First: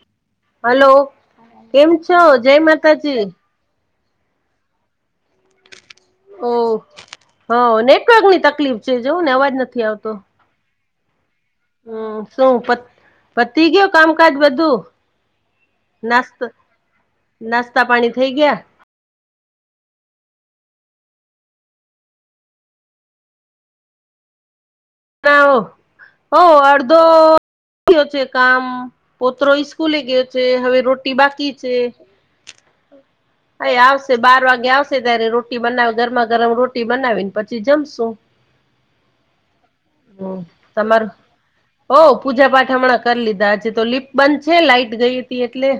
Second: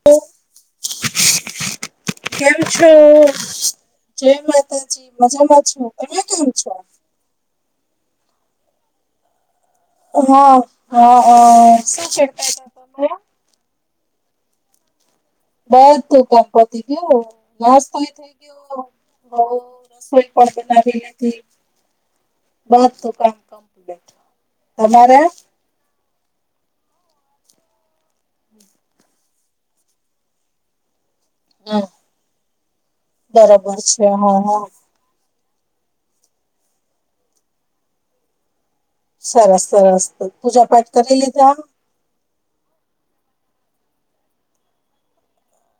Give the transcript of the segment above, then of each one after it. [unintelligible] Hello કેમ છો જય કેમ છો? માતાજી જય માતાજી મજામાં છું તમે ઓ કેમ છો? હ નેટવર્કની તકલીફ છે જોવને અવાજ નથી આવતો હ હ અ હમ શું પત પતિ ગયુ કામકાજ બધું બધું નાસ્તો કામ પતી ગયું [unintelligible] હ નાસ્તા પાણી થઈ ગયા રસોઈ પણ બનાવી લીધી [unintelligible] તમારે? [unintelligible] હો અડધો ગયું છે કામ પોત્રો ઇસ્કૂલે ગયો છે હવે રોટી બાકી છે હમ બરોબર આયા છે આવશે હા બાર હા વાગે આવશે ત્યારે રોટી બનાવે ગરમા ગરમ રોટી બનાવી ને પછી જમશું સરસ સરસ હમ પૂજા પાઠ તમારું કરી લીધા ઓ પૂજા પાઠ હમણાં કરી લીધા છે તો લિફ્ટ બંધ છે લાઈટ ગઈ હતી એટલે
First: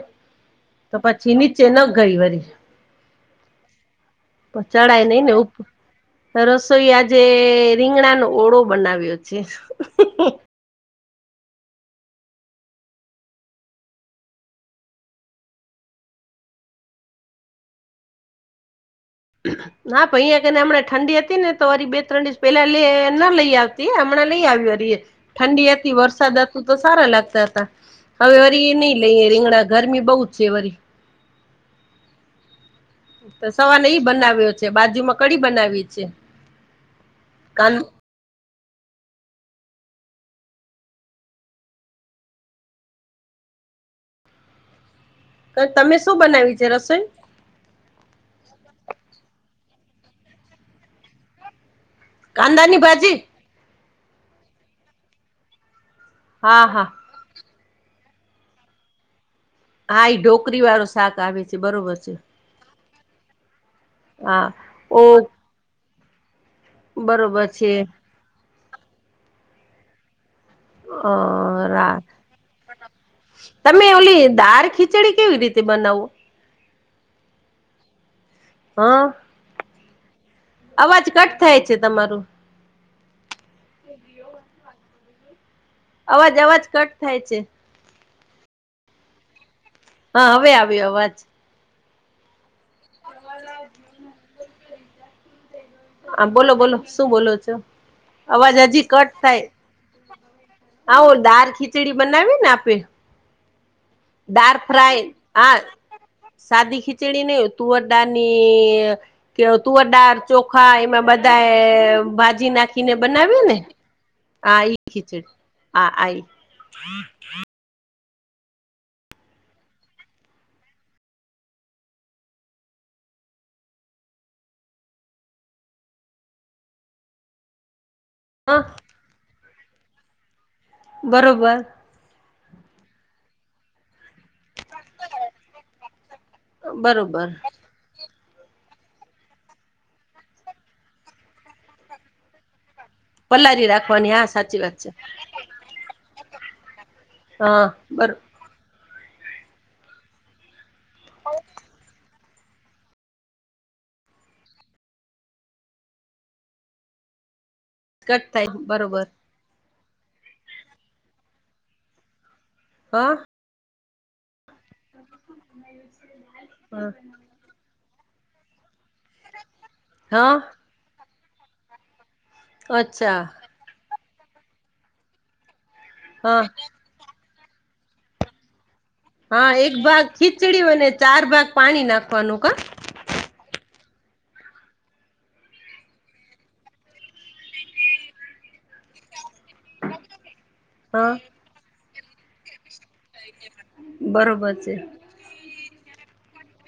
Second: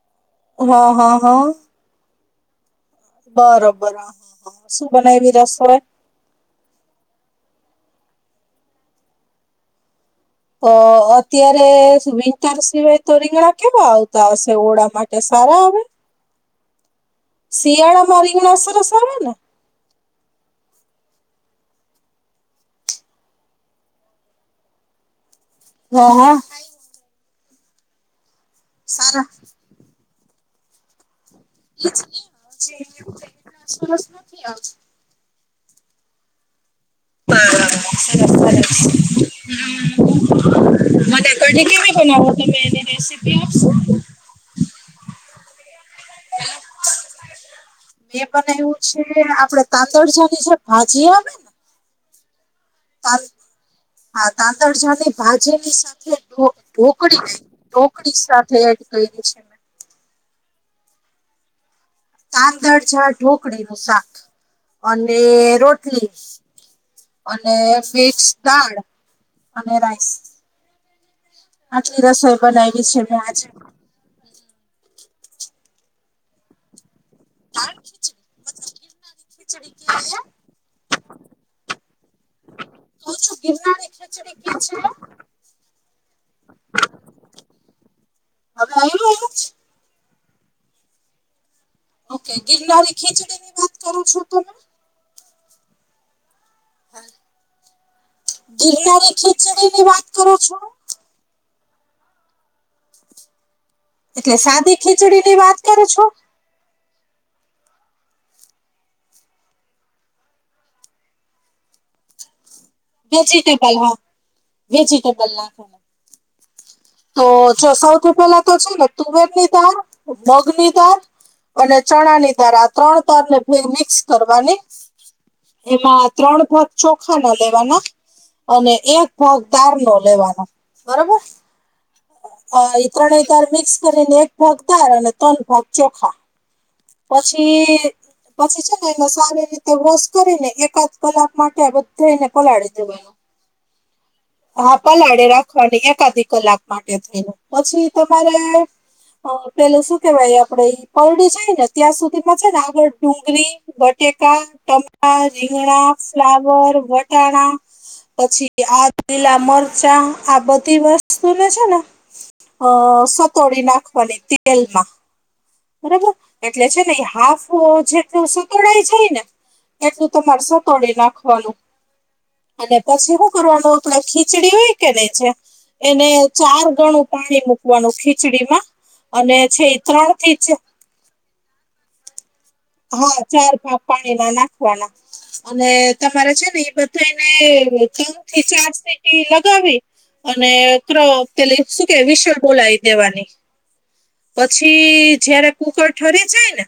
હા તો હા પછી હા નીચે ન ગઈ વરી બરોબર હ હા હા શું ચડાય નઈ ને બનાવી ઉપર રસોઈ રસોઈ આજે રીંગણાનો ઓળો બનાવ્યો છે અ અત્યારે વિન્ટર સિવાય તો રીંગણા કેવા આવતા હશે ઓરા માટે સારા આવે શિયાળામાં રીંગણા સરસ આવે ને ના ભ અહીયાને હમણાં ઠંડી હતી ને તોરી બે ત્રણ દિવસ પેલા લે લઈ આવ હમણાં લઈ આવી ઠંડી હા હા વરસાદ હતું તો સારા લાગતા હતા હવે વરી એ નહી સારા લઈએ રીંગણા ગરમી બહુ છે વરી [unintelligible] તો સવારના એટલા એઈ સરસ નથી બનાવ્યો છે આવતા બાજુ માં કડી બનાવી છે કાન સરસ સરસ [unintelligible] મને કઢી કેવી બનાવો એની રેસિપી આપશો તમે શું બનાવી્ છે રસોઈ મે બનાવ્યું છે જે આપડે તાંદલજા ની જે ભાજી આવે ને કાંદાની ભાજી તાં હા તાંદલજા ની ભાજી ની સાથે હા હા ઢોકળી ગ ઢોકળી સાથે એડ કરી છે હા એ ઢોકરી વાળું શાક આવે છે બરોબર છે તાંદલજા ને ઢોકળી નું શાક હા અને ઓકે રોટલી બરોબર અને છે મિક્સ દાળ અને રાઈસ અ રા આટલી રસોઈ બનાવીલી છે મેં આજે તમે ઓલી દાર ખીચડી કેવી રીતે બનાવવું [unintelligible] છે હા [unintelligible] અવાજ કટ થાય છે તમારું ક છું ગિરનારી ખીચડી છે અવાજ અવાજ કટ થાય છે ગિરનારી હવે આવ્યો અવાજ હા હવે આવ્યો અવાજ ઓકે ગિરનારી ખીચડી ની વાત કરો છો તમે હ બોલો બોલો શું બોલો છો અવાજ હજી ગિરનારી કટ થાય ખીચડી ની વાત કરો છો આવો દાળ ખીચડી બનાવી ને આપે. એટલે દાળ સાદી ફ્રાય ખીચડી ની વાત હા કરો છો સાદી ખીચડી નહીં તુવરદાળ ની કે તુવરદાળ ચોખા એમાં બધા ભાજી નાખ. ને બનાવી ને વેજીિટેબલ હા આ એ ખીચડી વેજીિટેબલ નાખવાના આ આ. તો સૌથી પેલા તો છે ને તુવેરની દાળ મગ ની દાળ અને ચણા ની દાળ આ ત્રણ દાળ ને મિક્સ કરવાની. એમાં ત્રણ ભાગ ચોખા ના લેવાના. હ અને એકભાગ દાળ નો લેવાનો બરોબર. અ એ ત્રણેય તાર મિક્સ કરીને એક ભાગ દાર અને ત્રણ ભાગ ચોખા. બરોબર પછી પછી છે ને એને સારી રીતે વોશ કરીને એકાદ કલાક માટે આ બધે એને પલાળી દેવાનું. પલાારી રાખવાની હા સાચી હા વાત છે પલાળે રાખવાની એકાદી કલાક માટે થઈને હા પછી બરો તમારે અ પેલુ શું કેવાય આપડે ઈ પલડી છેાય ને ત્યાં સુધી માં છે ને આગળ ડુંગળી બટેકા ટમટા રીંગણા ફ્લાવર વટાણા કટ પછી થાય આ બરોબર લીલા મરચાં આ બધી વસ્તુને છે ને અ હા સતોડી નાખોની તેલમાં. બરાબર એટલે છે હા ને એ હાફ જેટલો સતોડાય જાયને. એટલું હા તમારે સતોડી નાખવાનું અને પછી અચ્છા હું કરવાનું આપણે ખીચડી હોય કે ને જે એને હા ચાર ગણું પાણી મૂકવાનું ખીચડી માં હા એક ભાગ ખીચડી હોયને ચાર ભાગ પાણી નાખવાનું કા હા ચાર ભાગ પાણી ના નાખવાના અને તમારે છે ને એ બધાય ને ત્રણ થી ચાર સીટી લગાવી અને હા પેલી શું કે વિશલ બોલાવી દેવાની બરોબર છે પછી જયારે કુકર ઠરે જાય ને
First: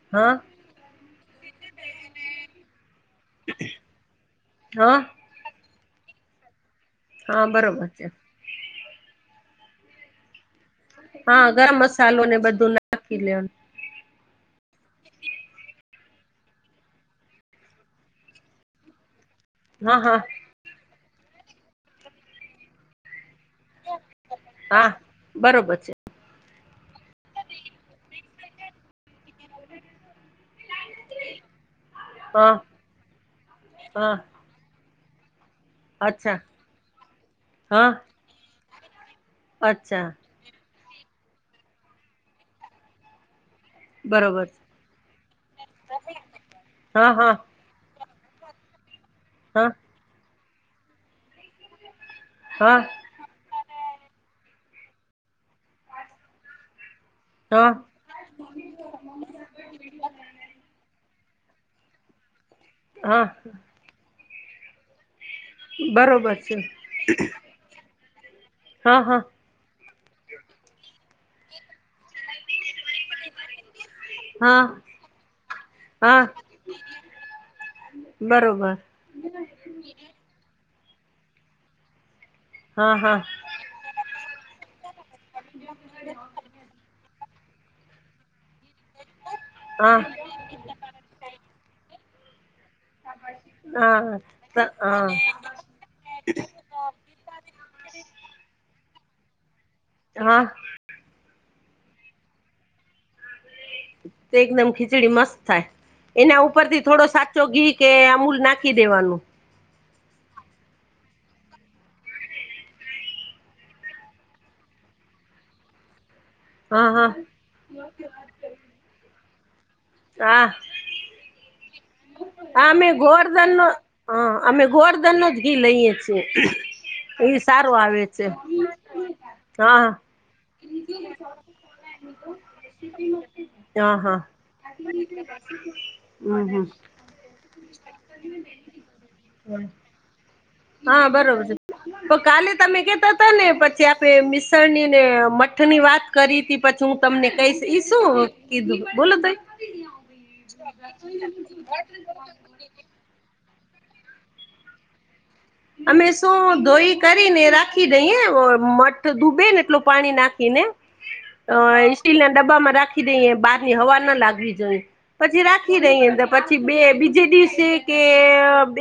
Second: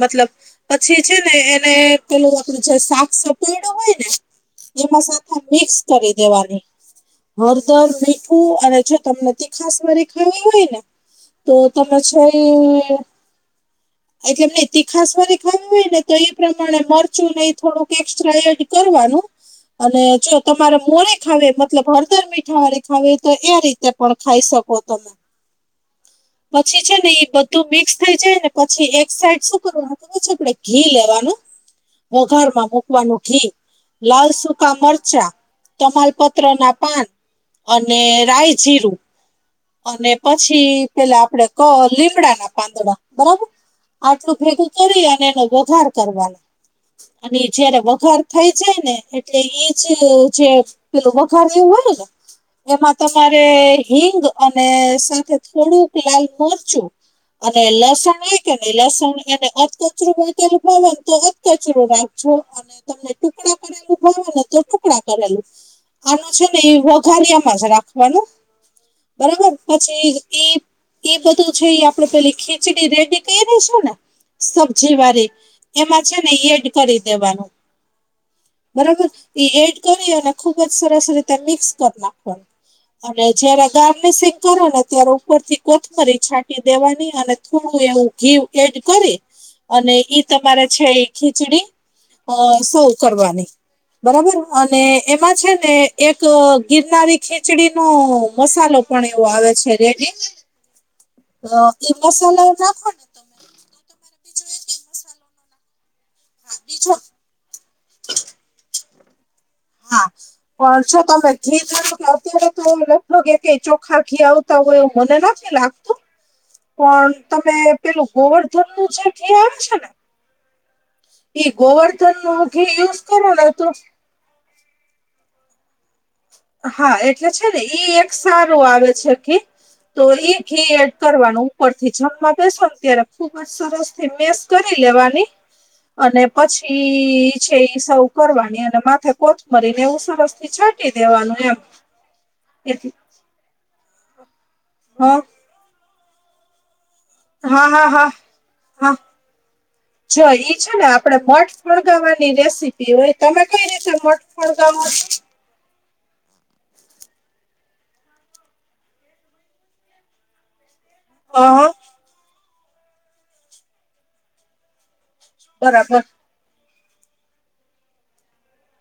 મતલબ હા પછી છે ને એને પેલું આપડું જે શાક સપડુંય હોય ને હા એમાં મિક્સ કરી દેવાની હા બરોબર હળદર છે મીઠું અને જો તમને તીખાસ વારી ખાવી હોય ને હા ગરમ મસાલો ને તો બધું નાખી લેવાનું [unintelligible] એટલે એમને તીખાસ વાળી ખાવી હોય ને તો એ પ્રમાણે મરચું નહી થોડુંક એક્સ્ટ્રા એડ કરવાનું હા અને હા જો તમારે મોરે ખાવે મતલબ હળદર મીઠા વાળી ખાવે તો એ રીતે પણ ખાઈ શકો હા તમે. બરોબર છે પછી છે ને એ બધું મિક્સ થઈ જાય ને પછી એક સાઈડ શું કરવાનું છે આપડે ઘી લેવાનું હા વઘારમાં મૂકવાનું ઘી હા લાલ સુકા મરચાં અચ્છા તમાલપત્ર ના પાન હા અને રાય જીરું અચ્છા અને પછી પેલા આપડે ક લીમડા ના પાંદડા બરાબર. આટલું બરોબર ભેગું કરી અને એનો વઘાર કરવાનો હા હા અને જયારે વઘાર થઈ જાય ને એટલે હા એજ જે પેલુ વઘારયુ હોય ને હા એમાં તમારે હિંગ અને સાથે થોડુંક લાલ મરચું અને હા લસણ [unintelligible] લસણ એને અધ કચરું વાટેલું હોય ને તો અધ કચરુ રાખજો અને તમને હા. ટુકડા કરેલું ભાવે ને તો ટુકડા કરેલું આનું છે ને એ વઘારીયામાં જ રાખવાનું. હા હા બરાબર પછી ઈ બધું છે એ આપડે પેલી ખીચડી રેડી કયરુશું ને હા સબ્જી વાળી એમાં છે હા ને એડ કરી દેવાનું. બરોબર બરાબર ઈ એડ કરી અને ખુબ જ સરસ રીતે મિક્સ કરી નાખવાનું હા હા અને જયારે ગાર્નિસિંગ કરો ને ત્યારે ઉપરથી કોથમરી છાંટી દેવાની અને થોડું એવું ઘી એડ કરી અને હા ઈ તમારા છે એ ખીચડી અ સૌ કરવાની હા બરાબર અને હા એમાં છે ને એક ગિરનારી ખીચડી નો મસાલો પણ એવો આવે છે રેડી હા હ એ મસાલા નાખોને તે એકદમ ખીચડી મસ્ત થાય. એના હા ઉપર થી બીજો થોડો સાચો ઘી કે અમૂલ નાખી દેવાનું. હા પણ જો તમે ઘી દો કે અત્યારે તો લખો કે ચોખા ઘી આવ તો હ એવું મને નથી લાગતું. હા હા પણ તમે પેલું ગોવર્ધન નું જે આવે છે ને, હા, એ ગોવર્ધન નો હા ઘી અમે યુઝ કરો ને ગોવર્ધન તો, નો હા, અમે ગોવર્ધન નુજ ઘી લઈએ છીએ. હા એટલે એ છે ને સારું ઈ આવે એક છે સારું આવે છે ઘી. હા તો એ ઘી એડ કરવાનું ઉપર થી જમવા બેસો ને ત્યારે ખુબ જ સરસ થી મેસ, કરી આ લેવાની [unintelligible] અને પછી છે સર્વ કરવાની અને માથે કોઠ મરી ને એવું સરસ થી છાટ હા બરોબર છે, કાલે તમે એટલે કેતા તાને પછી આપે મિશ્રણ નીને હ મઠ ની વાત, કરી હતી પછી હું તમને કઈશ હા ઈ હા હા શું કીધું હા બોલો ત, જો ઈ છે ને આપડે મઠ ફણગાવાની રેસીપી, પણ હોય, તમે કઈ રીતે મઠ ફળગાવો, અમે શું ધોઈ કરીને રાખી દઈએ મઠ ડૂબે ને એટલું પાણી નાખીને. અહ સ્ટીલ ના ડબ્બામાં રાખી દઈએ બહાર ની હવા ના લાગવી જોઈએ. પછી રાખી બરાબર રહી અંદર પછી બે બીજે દિવસે કે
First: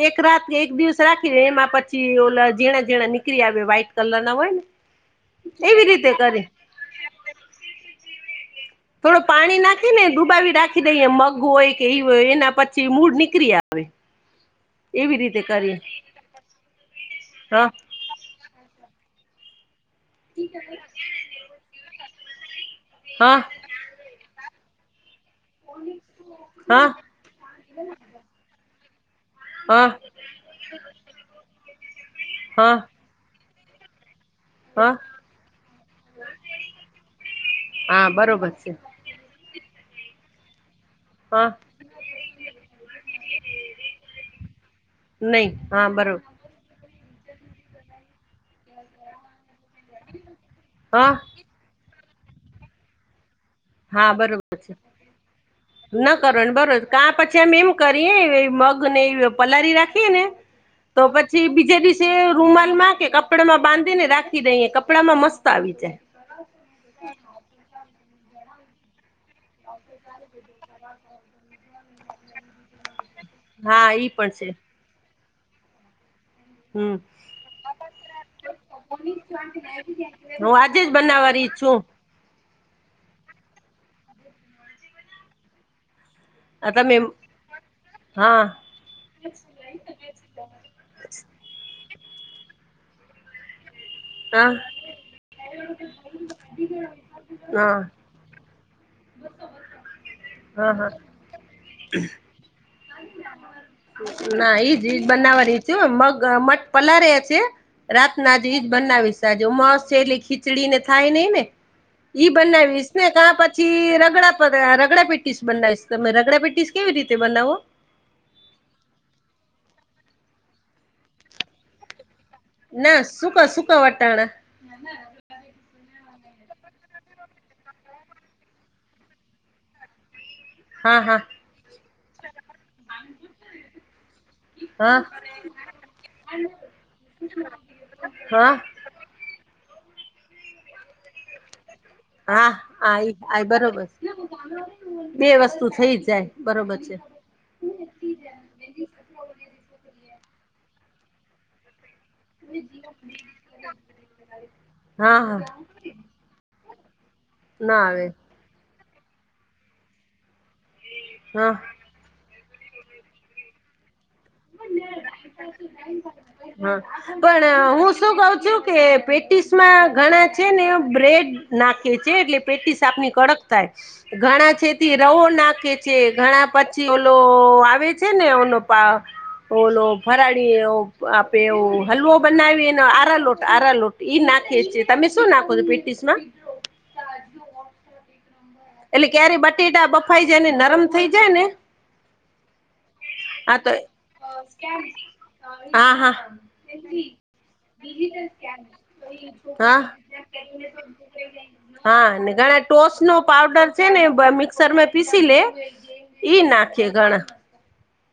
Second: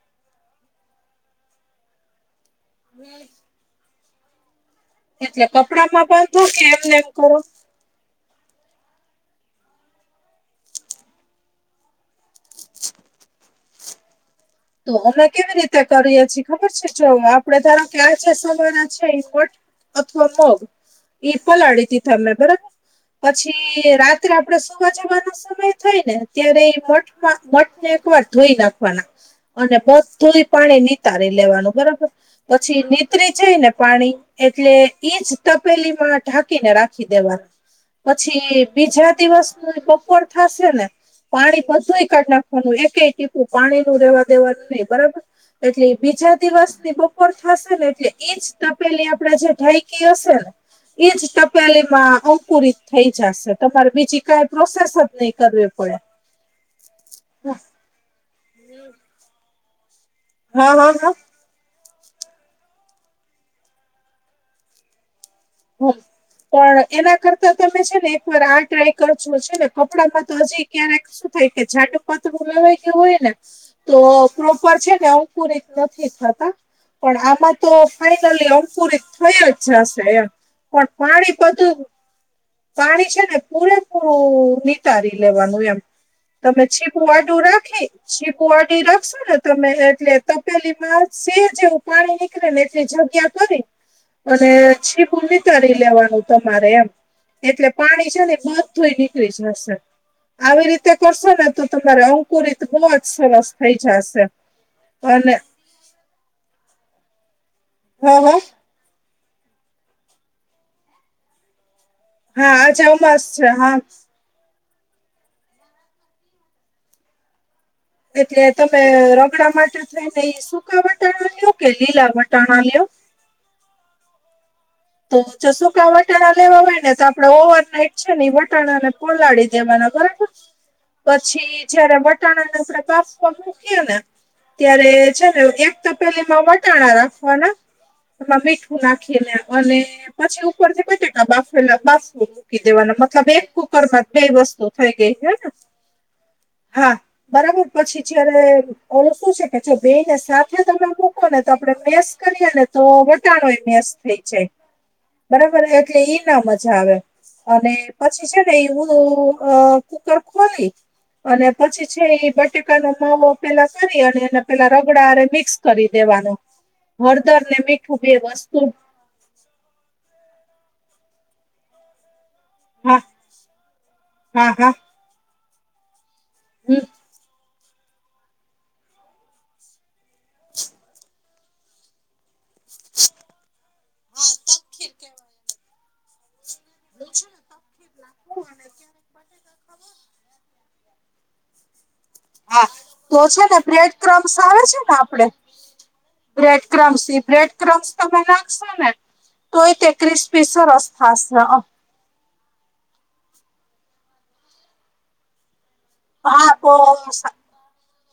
એક રાત કે એક દિવસે રાખી એમાં પછી ઓલા ઝીણા ઝીણા નીકળી આવે વ્હાઈટ કલર ના હોય ને, એટલે એવી કપડા માં રીતે બાંધો કરી કે એમને એમ કરો. થોડું પાણી નાખી ને ડુબાવી રાખી દઈએ મગ હોય કે એ હોય એના પછી મૂળ નીકળી આવે. તો અમે કેવી રીતે કરીએ છીએ ખબર છે જો આપડે હા ધારો ક્યાં છે સમારા છે મઠ અથવા મગ ઈ પલાળી દીધા મેં બરાબર, હા પછી રાત્રે આપડે સુવા જવાનો સમય થાય ને ત્યારે હા મ મઠ ને એક વાર ધોઈ નાખવાના. અને હા મઠ ધોઈ પાણી નીતારી લેવાનું બરાબર હા પછી નીતરી જાઈ ને પાણી, એટલે હા ઈજ તપેલી માં ઢાંકીને રાખી દેવાનું. હા બરોબર પછી છે બીજા દિવસ, [unintelligible] થશે ને હા પાણી બધું કાઢ નાખવાનું એક ટીપું પાણી નું રહેેવા દેવાનું નહી બરાબર નહી એટલે હા બરોબર બીજા, દિવસની બપોર થશે ને એટલે એજ તપેલી આપણે જે ઢાઈ કી હશે ને હા એજ ટપેલી માં અંકુરિત થઈ જશે. તમારે હા બીજી કઈ પ્રોસેસ જ નહી કરવી પડે. કર બરોબર કા પછી અમ એમ કરીએ મગ ને પલારી રાખીએ ને, હા હા હા, જે બીજા દિવસે રૂમાલ માં કે કપડામાં બાંધીને રાખી દઈએ કપડા માં મસ્ત આવી હમ જાય. પણ એના કરતા તમે છે ને એક વાર આ ટ્રાય કરજો છે ને કપડામાં તો હજી ક્યારેક શું થાય કે જાડું પતરું લેવાય ગયું હોય ને, હા તો ઈ પણ પ્રોપર છે ને અંકુરિત નથી થતા. હમ પણ આમાં તો ફાઈનલી અંકુરિત થયી અ જ જા હશે એમ. હું આજે પણ જ પાણી બનાવવાની બધું, છું પાણી છે ને પૂરેપૂરું નીતારી લેવાનું એમ. તમે છીબૂ આટું રાખી હા છીબૂ આટી રાખશો ને, તમે એટલે તપેલી માં સેજ એવું પાણી નીકળે ને એટલી જગ્યા કરી અને હા છીપું નિતારી લેવાનું તમારે એમ એટલે હા પાણી છે ને બ ધુય નીકળી જશે આવી હા હા રીતે કરશો ને તો તમારે અ [unintelligible] બહ જ સરસ થઈ જાશે અને જો મગ મઠ પલાર્યા છે હ રાત હ ના જ બનાવીશજ મસ [unintelligible] ખીચડી ને થાય નઈ ને ઈ હા આજે બનાવીશ ને અમાસ કા છે હા પછી રગડા રગડા પેટીસ બનાવીશ તમે રગડા પેટીસ કેવી રીતે બનાવો એટલે તમે રગડા માટે થઈને સુકા વટાણા લ્યો કે લીલા વટાણા લ્યો ના સુકા સુકા વટાણ તો જો સૂકા વટાણા લેવા હોય ને તો આપડે ઓવર નાઈટ છે ને વટાણા ને પલાડી દેવાના બરાબર હા હા પછી જયારે વટાણાને આપણે બાફવા મૂકીએ ને ત્યારે હા છે ને એક તપેલીમાં વટાણા રાખવાના એમાં હા મીઠું નાખીને અને પછી ઉપરથી બટેકા બાફેલા બાફ હા મૂકી દેવાનો આ મતલબ આ એક કુકર બરોબર માં [unintelligible] વસ્તુ થઈ ગઈ બે હેને વસ્તુ થઈ જાય બરોબર છે હા બરાબર પછી જ્યારે ઓલું શું છે કે જો બે ને સાથે તમે મૂકો ને તો આપડે મેસ કરીએ ને તો વટાણોય મેસ હા [unintelligible] હા બરાબર એટલે ઈ ના મજા આવે અને ના આવે પછી છે હું કુકર ખોલી અને હા પછી છે એ બટેકાનો માવો પેલા કરી અને એને પેલા રગડા મિક્સ કરી દેવાનો હ હળદર ને પણ હું મીઠું બે શું કઉ છું વસ્તુ કે પેટીસ [unintelligible] ઘણા છે ને બ્રેડ નાખે છે એટલે પેટીસ હા આપની કડક થાય હા ઘણા છે હા તે રવો નાખે છે ઘણા હમ પછી ઓલો આવે છે ને ઓનો પા ઓોલો ફરાડી [unintelligible] [unintelligible] હલવો બનાવીને આરા લોટ આરા લોટ ઈ નાખીે છે ખીર તમે શું કહેવાય નાખો છો પેટીસ માં [inaudible] એટલે કયારે બટેકા બટેટા ખમણ બફાઈ જાય ને નરમ થઇ જાય ને હા તો છે હા ને તો બ્રેડ ક્રમ્સ આવે છે ને આપડે હા હા બ્રેડ [unintelligible] બ્રેડ [unintelligible] તમે નાખશો ને હા તોયતે [unintelligible] થાસે હા ઘણા ટોશ નો પાવડર છે ને મિક્સરમે પીસી લે ઈ હા નાખીએ ઘણા [unintelligible]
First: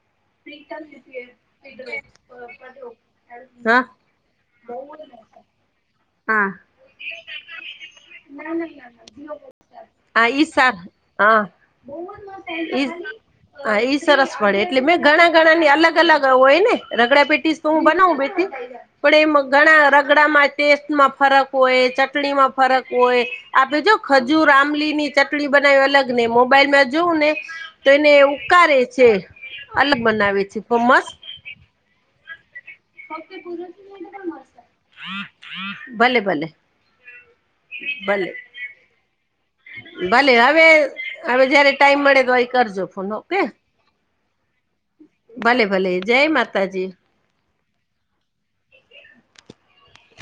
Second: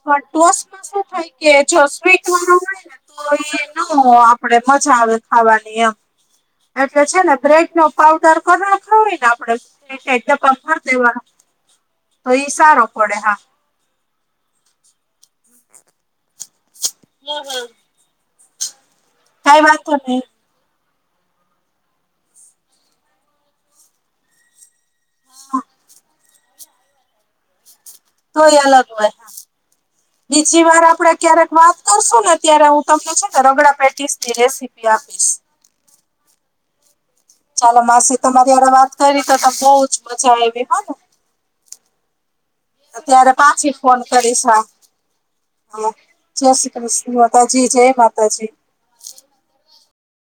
પણ ટોસમાં શું થાય કે જો સ્વીટ વાળો હોય ને તો એ હા નો આપડે મજા આવે ખાવાની એમ હા એટલે છે ને બ્રેડ નો પાવડર [unintelligible] ને આપડેપ આ ઈ સાર ભરી દેવાનું [unintelligible] સારો પડે હા હા એઈ સરસ પડે એટલે મેં ઘણા ઘણા ની અલગ અલગ હોય ને રગડા પેટીસ તો હું બનાવું [unintelligible] પણ એ કઈ ઘણા વાંધો નહી રગડામાં ટેસ્ટમાં ફરક હોય ચટણી માં ફરક હોય આપે જો ખજૂર આમલી ની [unintelligible] [unintelligible] બનાવી અલગ ને મોબાઈલમાં જોવું ને તો એને તોય ઉકારે અલગ છે હોય હા અલગ બનાવે છે બીજી વાર મસ્ત આપડે ક્યારેક વાત કરશું ને ત્યારે હું તમને છે ને રગડા પેટીસ ની રેસીપી આપીશ ભલે ભલે. [inaudible] ચાલો માસે ભલે તમારી વાત કરી તો ત બહજ ભલે મજા હવે આવી હોય હવે જયારે ટાઈમ મળે તો એ કરજો અ ફોન ત્યારે ઓકે પાછી ફોન કરીશ હ ભલે ભલે જય શ્રી માતાજી કૃષ્ણ માતાજી જય માતાજી